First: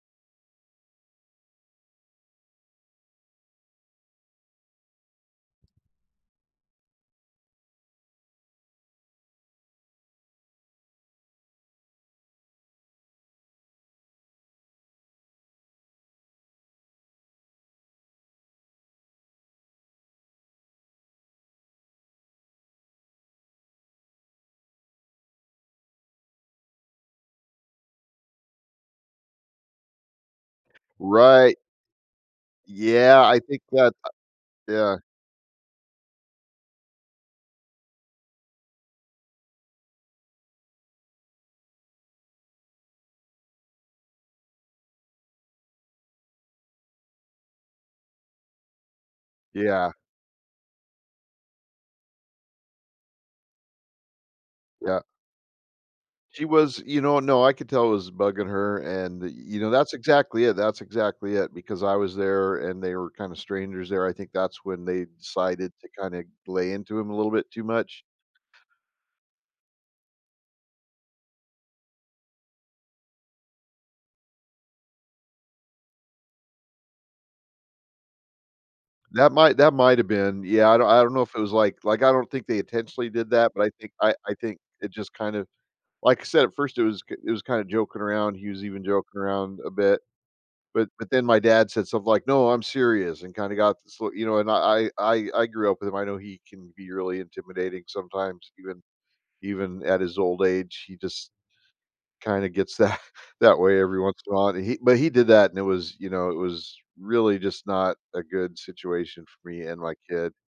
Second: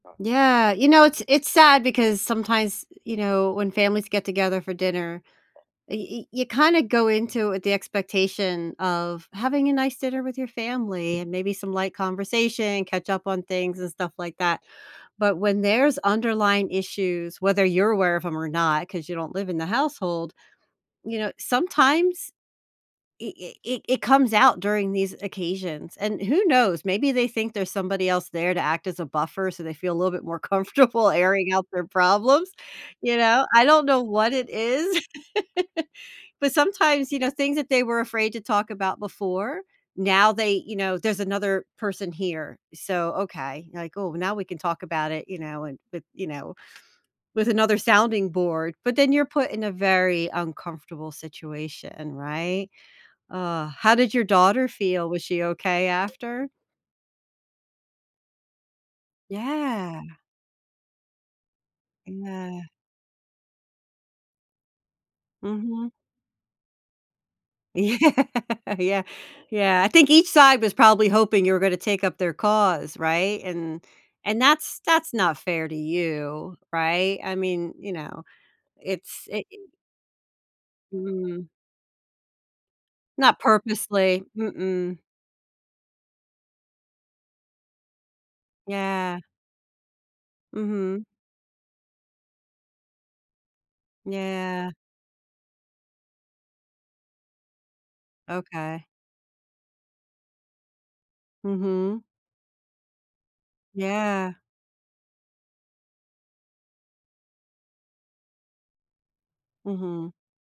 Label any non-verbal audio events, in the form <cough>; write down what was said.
Yeah, you know, it's it's sad because sometimes, you know, when families get together for dinner, y y you kinda go into with the expectation of having a nice dinner with your family, and maybe some light conversation, catch up on things, and stuff like that, but when there's underlying issues, whether you're aware of 'em or not, 'cause you don't live in the household, you know, sometimes i i i it comes out during these occasions, and who knows, maybe they think there's somebody else there to act as a buffer so they feel a little bit more comfortable airing Right. out their problems, you Yeah, I know? think I don't that, know uh what it is, Yeah. <laughs> but sometimes, you know, things that they were afraid to talk about before, now, they you know, there's another person here, so, okay, like, "Oh, now we can talk about it, you know, and with you know, with another sounding board," but then, you're put in a Yeah. very uncomfortable situation, right? Ugh. How did your daughter Yeah. feel? Was she okay She after? was, you know no, I could tell it was bugging her, and, you know, that's Yeah. exactly it, that's exactly it, because I was Yeah. there and they were kinda strangers there; I think that's when they decided to Mhm. kinda lay into him a little bit too Yeah, much. yeah, yeah, I think each side was probably hoping you were gonna take up their cause, right? And and that's that's not fair to you, right? I mean, you know, it's That i i might that might've been. Yeah, I don't I don't know if it Mm. was like like, I don't think they intentionally did Not that, but I think I purposely. I think it Mm-mm. just kind of like said, at first it was k it was kinda joking around. He was even joking Yeah. around a bit, but Mhm. but then my dad said something like, "No, I'm serious," and kinda got sl you know, and Yeah. I I I grew up with him. I know he can be really intimidating sometimes even Okay. even at his old age, he just Mhm. kinda gets that that way every once in Yeah. while, but he but he did that, and it was you know, it was really just not a good situation for me and my Mhm. kid.